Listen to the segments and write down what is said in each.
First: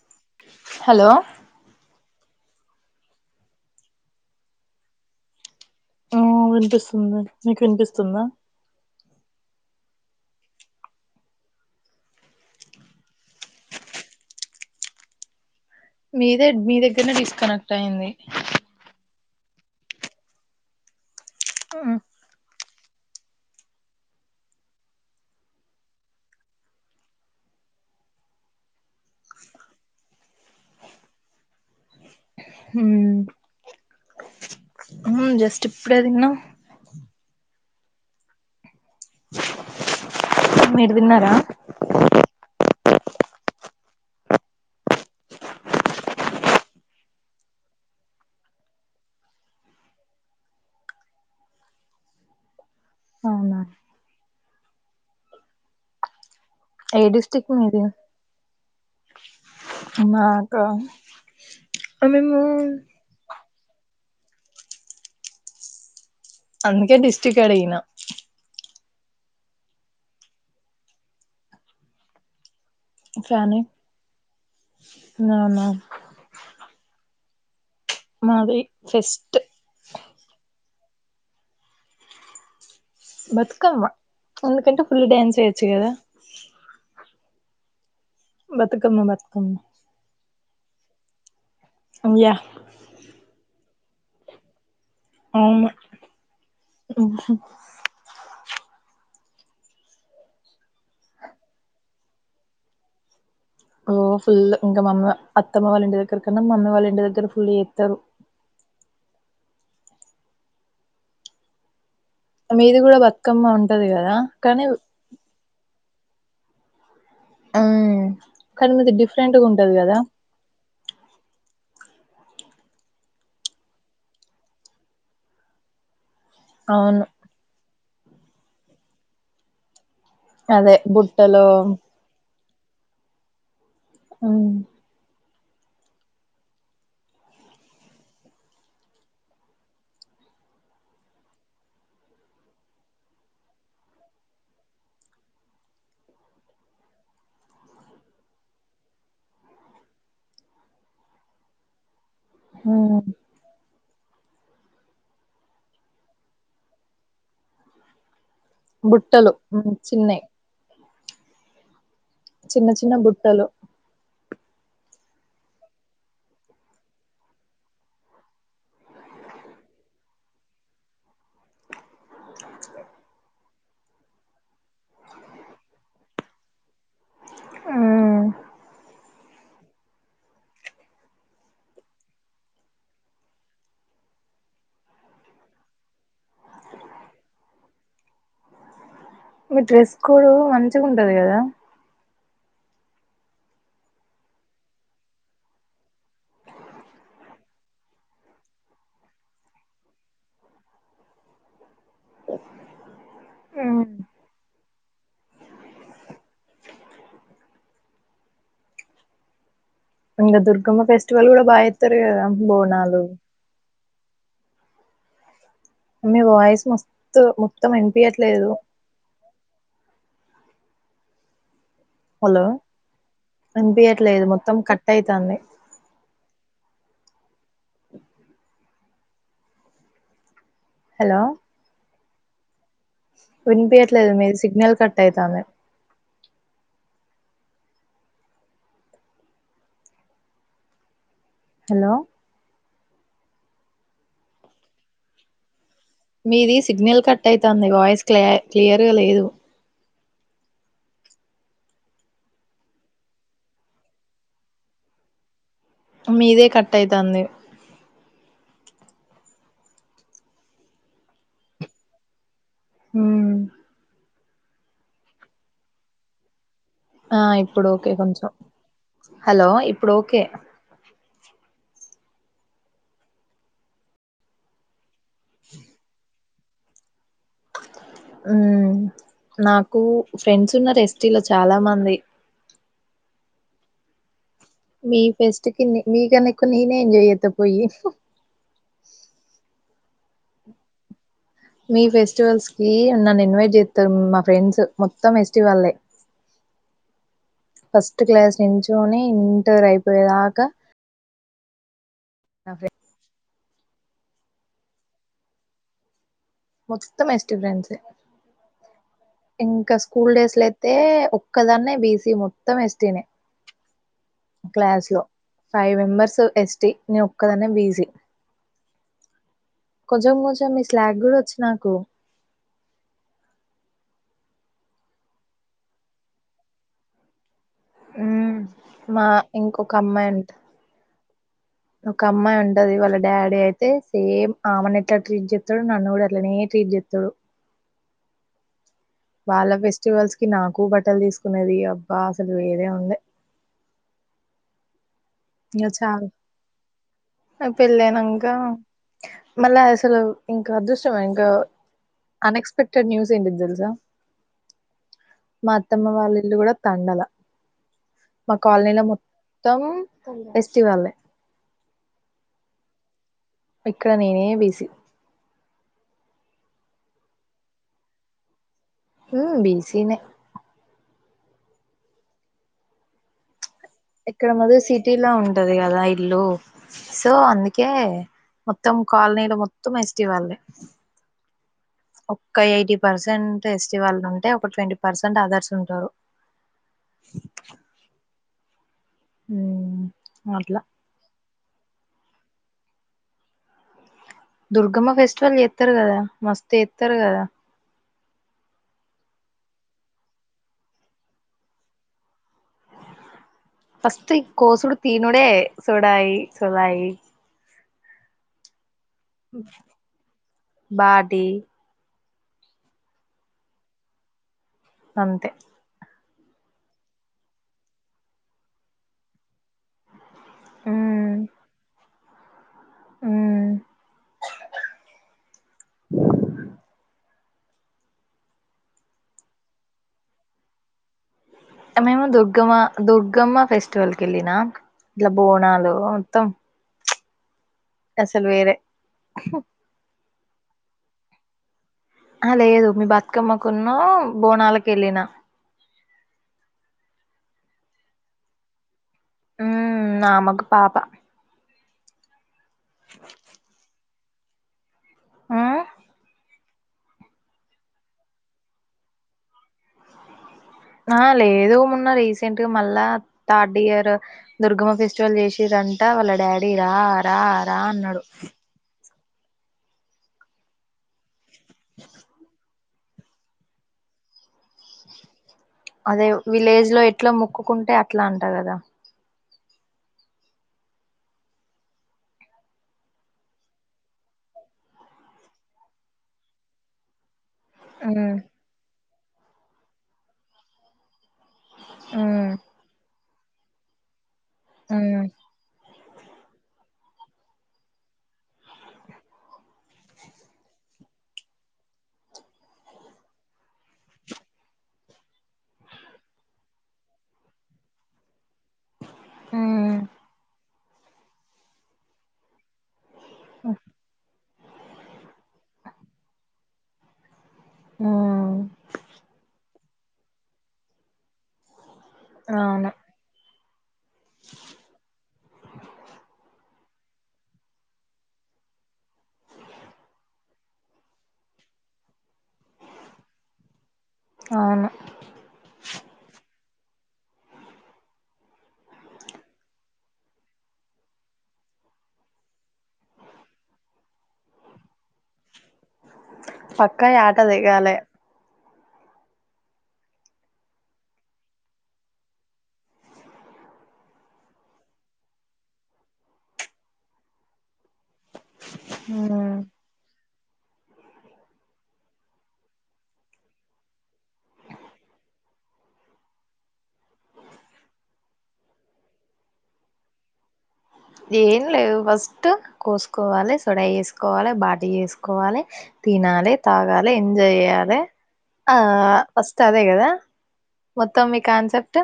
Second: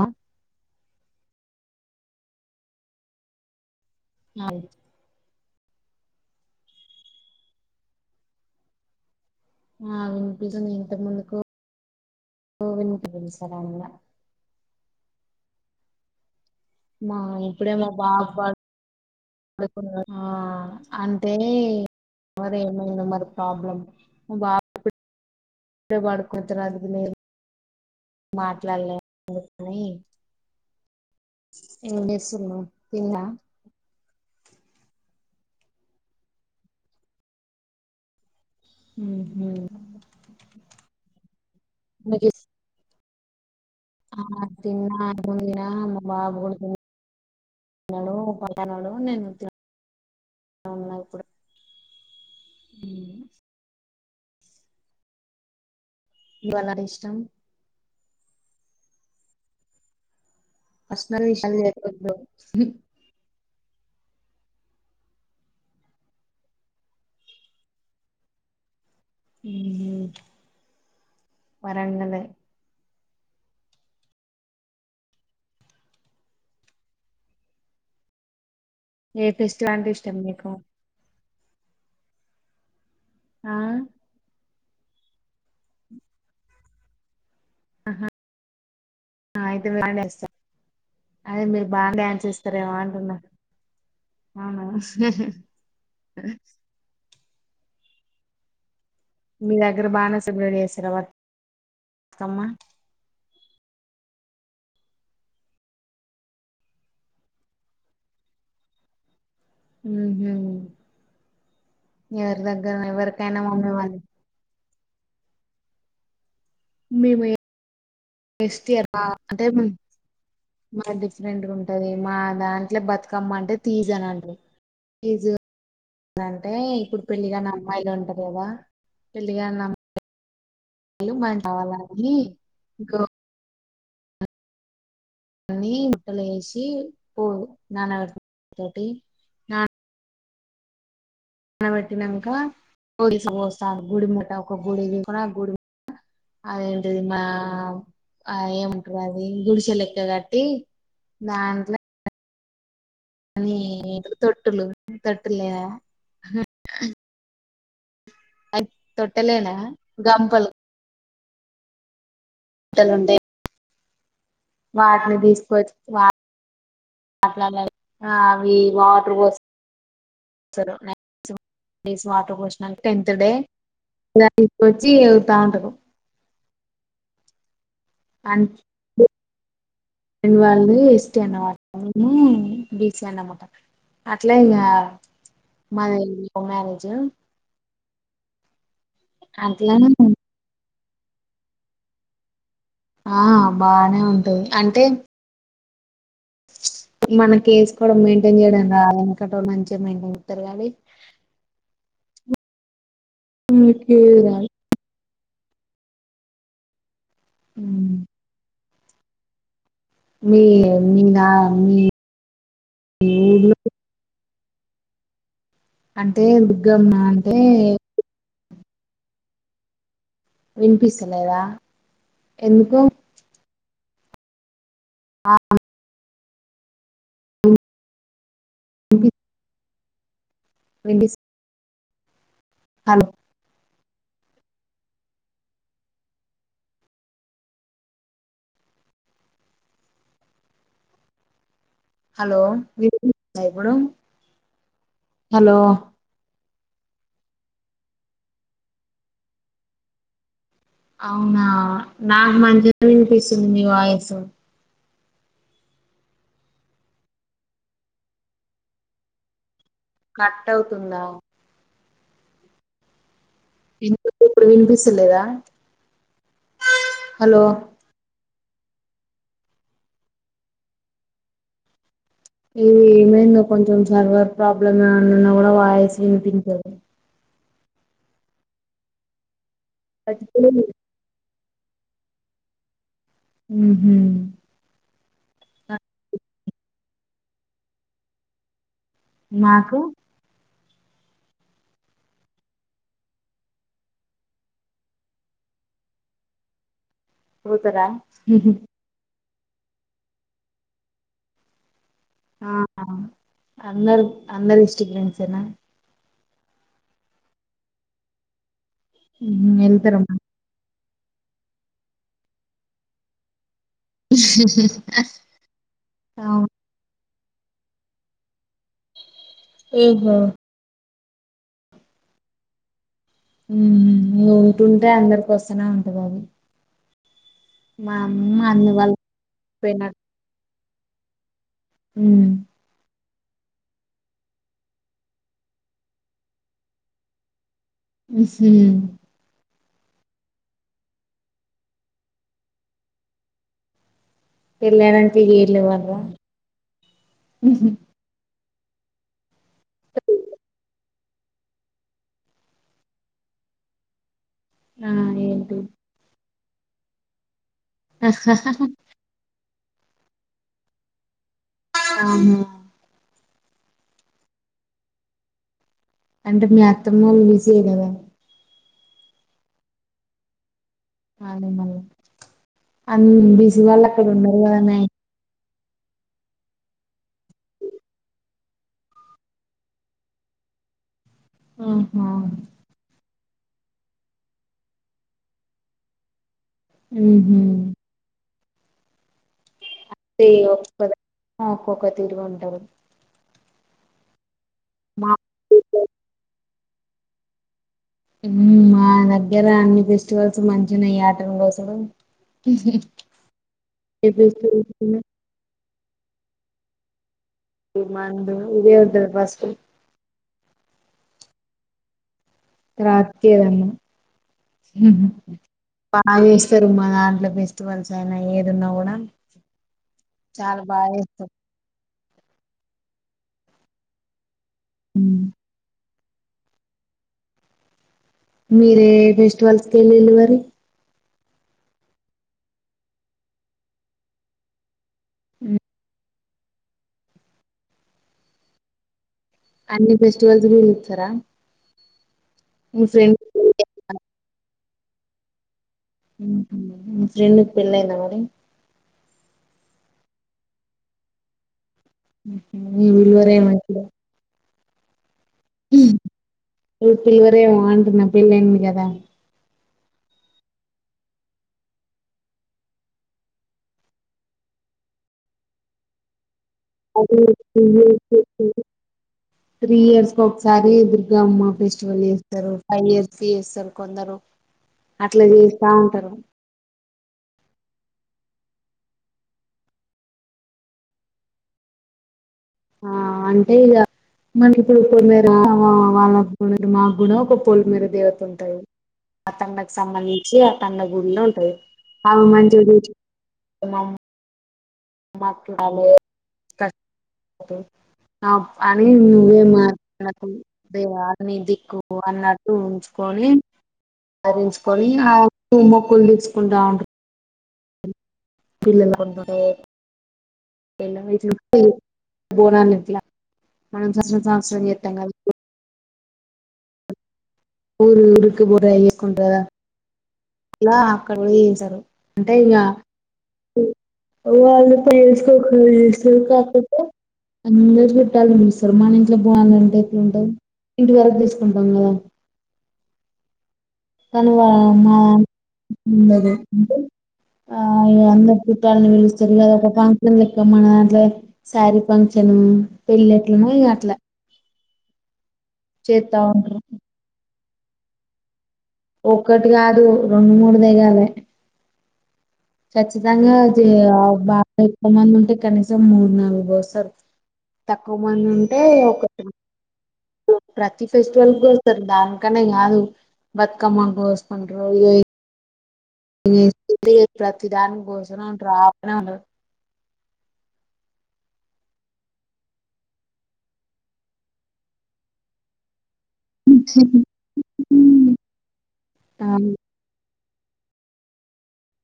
ఆ హలో ఆవు ఊ వినిపిస్తుంది మీకు వినిపిస్తుందా ఆ వినిపిస్తుంది ఇంత ముందుకు వినిపిలే సడన్ గా మీ లేద్ మీ దగ్గరనే డిస్ కనెక్ట్ అయ్యింది ఆడుకున్నరా ఉహ్ ఏమైంది మరి ప్రాబ్లం ఏంజేస్సున్నావ్ ఉమ్ జస్ట్ ఇప్పుడే తిన్న ఊహూ. మీరు తిన్నారా మీకు ఇస్ ఆ తిన్నా వదినా మా బాబు కూడా తిన్నా తిన్నాడు పక్కనుండు. నేను తింటా ఉన్నా ఇప్పుడు ఉమ్ అవునా నీకు ఎలాంటి ఏ ఇష్టం డిస్ట్రిక్ మీది మా పర్సనల్ విషయాలు చేప్పొద్దు అందుకే డిస్టిక్ అడిగినా ఉమ్ హు వరంగలే ఆ ఫ్యాన్ ఏయ్ నాన్న మాధవి ఏ ఫెస్టివల్ అంటే ఇష్టం మీకు ఆ బతుకమ్మా ఒందుకంటే ఫుల్ డ్యాన్స్ చెయ్యొచ్చు కదా బత్ బతుకమ్మ ఆ, బతుకమ్మ అయితే మీరు బాగా డాన్స్ చేస్తారు. అదే మేల్ బాగా డ్యాన్స్ యా వేస్తారేమో అంటున్నా ఔనా అవును మీ దగ్గర బానే సెలెబ్రేట్ చేస్తారా [unintelligible] బతుకమ్మ ఓ ఫుల్లు ఇంకా మమ్మీ అత్తమ్మ వాళ్ళ ఇంటి దగ్గర కన్నా మమ్మీ వాళ్ళ ఇంటి దగ్గర ఫుల్ చేత్తారు. ఊహు మీది కూడా బతుకమ్మ ఉంటది కదా కానీ మేము హ్మ్. [unintelligible] కానీ స్టీ మీది అబ్బా డిఫరెంట్‌గా అంటే ఉంటది గదా! మ డిఫరెంట్ గా [unintelligible] ఉం టది మా దాంట్లో బతుకమ్మ అంటే తీజు అని అంటరు తీజు అంటే ఇప్పుడు అవును. పెళ్లి కాని అమ్మాయిలను అదే గద పెళ్ళిగాని ఆమ్ అదే బుట్టలో ఇంకా అవును అన్ని ట్ట లో ఎసి పులు [unintelligible] తోటి [unintelligible] నబెట్టినాక [unintelligible] పోస్తా గుడి ముట్ట ఒక గుడి తీసుకుని ఆ గుడి ముట్ట అదేంటిది మా ఆ ఏమంటారు అది గుడిసె లెక్క కట్టి దాంట్లో హ అనీ తొట్టులు తొట్టులే అ బుట్టలు తొట్టలేనా హ్మ్. చిన్నయి. గంపలు చిన్న గుట్టలు చిన్న ఉంటాయి బుట్టలు వాటిని తీసుకొచ్చిట్లా [unintelligible] అవి వాటర్ కోసంారు వాటర్ కోసిన టెన్త్ డే తీసుకొచ్చి వెతా ఉంటారు. హ్మ్. ఫ్రెండు వాళ్ళు ఎస్ టి అన్నవాట మేము బి సి అన్నమాట అట్లే ఇంగ మాది లవ్ మ్యారేజ్ మీ అట్లనే డ్రెస్ కోడ్ మంచి చిగ ఉంటది కదా ఆ బానే ఉంటది అంటే మనకి వేసుకోవడం మెయింటైన్ చేయడానికి రాదు ఎంకట మంచిగా మెయింటైన్ చేతారు నీ హ్మ్. [unintelligible] అ ఇంకా దుర్గమ్మ మీ నా ఫెస్టివల్ కూడా బా మీ చెత్తరు కదా బోనాలు ఊర్లో మీ అంటే వాయిస్ దుర్గమ్మ మస్తు అంటే మొత్తం ఇంపియ్యట్లేదు విన్పిస్తలేదా ఎందుకో వినిపయ్యట్లేదు మొత్తం కట్ అయితంది [unintelligible] వినిపిస్ హలో హలో వినిపియ్యట్లే ట్లేదు లేదు మీది సిగ్నల్ కట్ అయితంది హలో విన్పిస్తుందా ఇప్పుడు మీది సిగ్నల్ కట్ అయితాంది వాయిస్ క్ క్లియర్గా లేదు అవునా నాకు మంచిగా వినిపిస్తుంది మీవాయసు మీదే కట్ అయితాంది కట్ అవుతుందా హ్మ్ ఎం ఇప్పుడు వినపిస్తులేదా ఆ ఇప్పుడు ఓకే కొంచెం హలో ఇప్పుడు ఓకే ఇది ఏమైందో కొంచెం సర్వర్ ప్రాబ్లమ్ అన్న కూడా వాయిస్ విని హ్మ్ నాక్ కు ఫ్రెండ్స్ ఉన్నారు ఎస్టీలో చాలా మంది హ్మ్ హు మీ ఫెస్ట్ కి మీ కన్నా ఎక్కువ నేనే ఎంజాయ్ చేతా పోయి నాకు మీ ఫెస్టివల్స్ కి నన్ను ఇన్వైట్ చేస్తారు మా ఫ్రెండ్స్ మొత్తం ఫెస్టివల్ పోతరా ఫస్ట్ క్లాస్ నించ ఉ అయిపోయేదాకా ఆ ఆఫే అందరు అందరి ఎస్టీ ఫ్రెండ్స్ ఏనా మొత్తం ఎస్టి ఫ్రెండ్స్ ఇంకా స్కూల్ వెళ్తారమ్మా డేస్ లో అయితే ఒక్కదాన్నే బిసి మొత్తం ఎస్టీనే క్లాస్ లో ఫైవ్ మెంబర్స్ ఎస్టి నేనో ఒక్కదాన్నే బిసి కొంచెం ఓహో కొంచెం మీ స్లాగ్ గుడా వొచ్చు నాకు ఉంటుంటే అందరికి వస్తనే ఉంటది అది మా అమ్మ మ్మ్. అందు వాళ్ళ మా ఇంకొక పోయినడు అమ్మాయి ఉంట ఒక అమ్మాయి ఉండది వల్ల డాడీ అయితే సేమ్ ఆమెను ఎట్లా ట్రీట్ చేస్తాడు నన్ను కూడా అట్లనే ట్రీట్ చేస్తాడు ఉహు చాలా ఫెస్టివల్స్ కి నాకు బట్టలు తీసుకునేది అబ్బా అసలు వేరే ఉంది ఎళ్ళర ఇంకా చాలు పెళ్ళైనాంకా మళ్ళా అసలు ఇంకా అదృష్టం ఇంకా అన్ఎక్స్పెక్టెడ్ న్యూస్ ఏంటిది తెలుసా ఆ మా ఏంటి అత్తమ్మ వాళ్ళిల్లు కూడా కండల మా కాలనీలో మొ తము ఫెస్టివలే ఆహా ఇక్కడ నేనే బిజీ అంటే మీ అత్తమ్మోలు బీసీ కదా ఉ బీసీిన అ మల్ళ అ బ మీ వాళ్ళు అక్కడ ఇక్కడ ఉన్నారు మది కదనే సిటీలో ఉంటది కదా ఇల్లు సో అందుకే మొత్తం కాలనీలు మొత్తం ఎస్ట్ వాళ్ళే ఆహా ఒక్క ఐటి ప ెంట్ ఎస్టీ వాళ్ళు ఉంటే ఒక ట్వంటీ పర్సెంట్ అదర్స్ ఉంటారు ఊహు ఊ అే ఒద ఆ ఒక్కొక్క తీరుగా ఉంటారు దుర్గమ్మ మా ఫెస్టివల్ చెస్తారు కదా మస్త ఎత్తరు కద మ్మ్ మా దగ్గర అన్ని ఫెస్టివల్స్ మంచినయి యాట ను కోసడు ఫస్ట్ ఈ కోసుడు తీనుడే సుడయి సొడయి మందు ఇద దభస్కు బాటి రాత్రిదన్నా ఊహు అంతే బాగా చేస్తారు మా దాంట్లో ఫెస్టివల్స్ అయినా ఏది ఉన్నా కూడా చాల బాగోస్తరు మ్ ఉమ్ మీరే ఫెస్టివల్స్కి వెళ్ళిరి మరి మేము ఏమో దుర్గమ్మ దుర్గమ్మ ఫెస్టివల్ కి వెళ్ళిన ఇట్లా బోనాలు మొత్తం అసలు వేరే అన్ని ఫెస్టివల్స్ కి లీవ్ లు ఇస్తారా ఆ లేదు మీ బతుకమ్మకున్న బోనాలకి కేలినా ఫ్రెండ్కి పెళ్ళయింద మరి ఉ నామకు పాప వీల్వర ఏమట్ ఉమ్ ఉ పిలువరు ఏమో అంటున్న పెళ్లి అయ్యింది కదా ఆ లేదు మొన్న రీసెంట్గా మళ్ళా థర్డ్ ఇయర్ దుర్గమ్మ ఫెస్టివల్ చేసిరంట వాళ్ళ డాడ్ డీ రా రా అది రా అన్నాడు త్రీ ఇయర్స్ కి ఒకసారి దుర్గమ్మ ఫెస్టివల్ చేస్తారు ఫైవ్ ఇయర్స్ కి చేస్తారు కొందరు అట్లా చేస్ అదే విలేజ్ లో ఎత్ ఏట్లా మొక్కుకుంటే అట్లా అంట కదా ఆ అంటే ఇక మన ఇప్పుడు ఇప్పుడు మీరు అత్త మామ వాళ్లకు కూడా మా కూడా ఒక్క ఒప్ పొలిమేర ఉమ్ దేవత ఉంటాయి ఆ తండకు సంబంధించి ఆ తండ గుళ్లోను ఏ ఆమె ఉమ్ మంచిగా చూచు తిన్నావా ఉమ్ మా చూడాలి క అ అని నువ్వే అతని ఆ నీ దిక్కుకు అన్నట్టు ఉంచుకొని రించుకొని మొకులు తీసుకుంటా ఉంటు పిల్లు కొ ఉమ్ ఎ వయట్ పోనా మన ఇంట్రెస్ట్ అంతా నితంగా ఊరు ఉమ్ ఊరుకు పో ఇయకుంట ఇలా అక్కడలో ఏ సారు అంటే ఇంకా అవును వాళ్ళు పేసుకో చేస్త కాక అందరుూ చుట్టాల చూస్తారు మన ఇంట్లో పోవాలంటే ఎప్పుడు ఉంటాంది ఇంటి వరకు తీసుకుంటాం కదా కను అవును ఉండది అంటే ఆ ఇ అందరు చుట్టాలని పిలుస్తారు కదా ఒక ఫంక్షన్ లెక్క మన దాంట్లో శారీ ఫంక్షన్ పెళ్ళెట్లము ఇ అట్లా చెత్తా ఉంట ఇగాల ఒక్కటి కాదు రెండు మూడు దిగాలే ఖచ్చితంగా బాగా ఎక్కువ మంది ఉంటే కనీసం మూడు నాలుగు వోస్తారు ఎక్కువ మంది ఉంటే ఒకటి ఉమ్ ప్రతి ఫెస్టివల్ గోస్త ద అానికన్నా యాూ బతుకమ్మ గోస్ పయ ప్రతిదాని కోస ఉంట రాకనే ఉండ ఏం లేదు ఫస్ట్ కోసుకోవాలి సొడా వేసుకోవాలి బాటి వసుకోవాలి తినాలి తాగాలి ఎంజాయ్ చేయాలి ఆ ఆ ఫస్ట్ అదే కదా మొత్తం మీ కాన్సెప్ట్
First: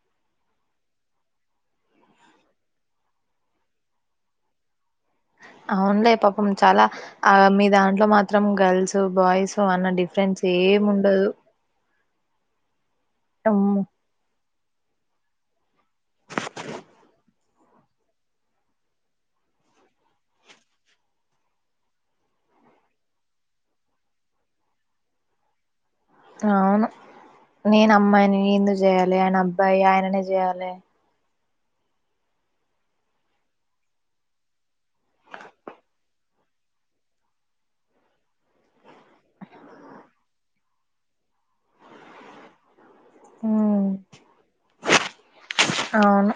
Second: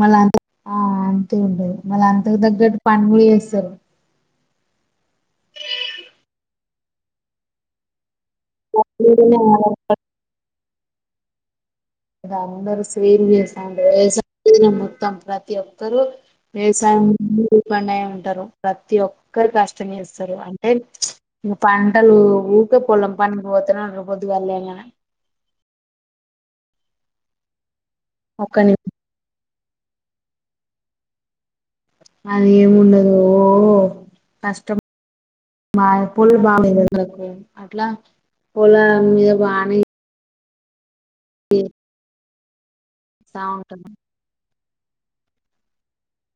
మళ్ళీ అంత ఆ అంతే ఉండదు మళ్ళీ అంతకు తగ్గట్ పంగడి చేస్తారు అవునులే పాపం చాలా ఆ మీ దాంట్లో మాత్ర మాత్రం గర్ల్స్ మీదనే బాయ్స్ అన్న డిఫరెంట్స్ సేమ్ ఉండదు అద అందరు స్వీ చేసాంట అమ్మో ఇ మత్తం ప్రతి ఒ వవసయం పండయ ఉంటారు ప్రతి ఒక్కరు కష్టం చేస్తారు అంటే పంటలు ఊకే పొలం పండగ పోతే పొద్దుగాళ్ళ అవును నేను అమ్మాయిని ఒక్కని ఎందుకు చేయాలి అయన అబ్బాయి అయిననే చేయాలే అది ఏముండదు ఓ కష్ట బాగా పూలు బాగా నాకు అట్లా పొల మీద బాగానే స ఉమ్, బాగుంటుంది అవును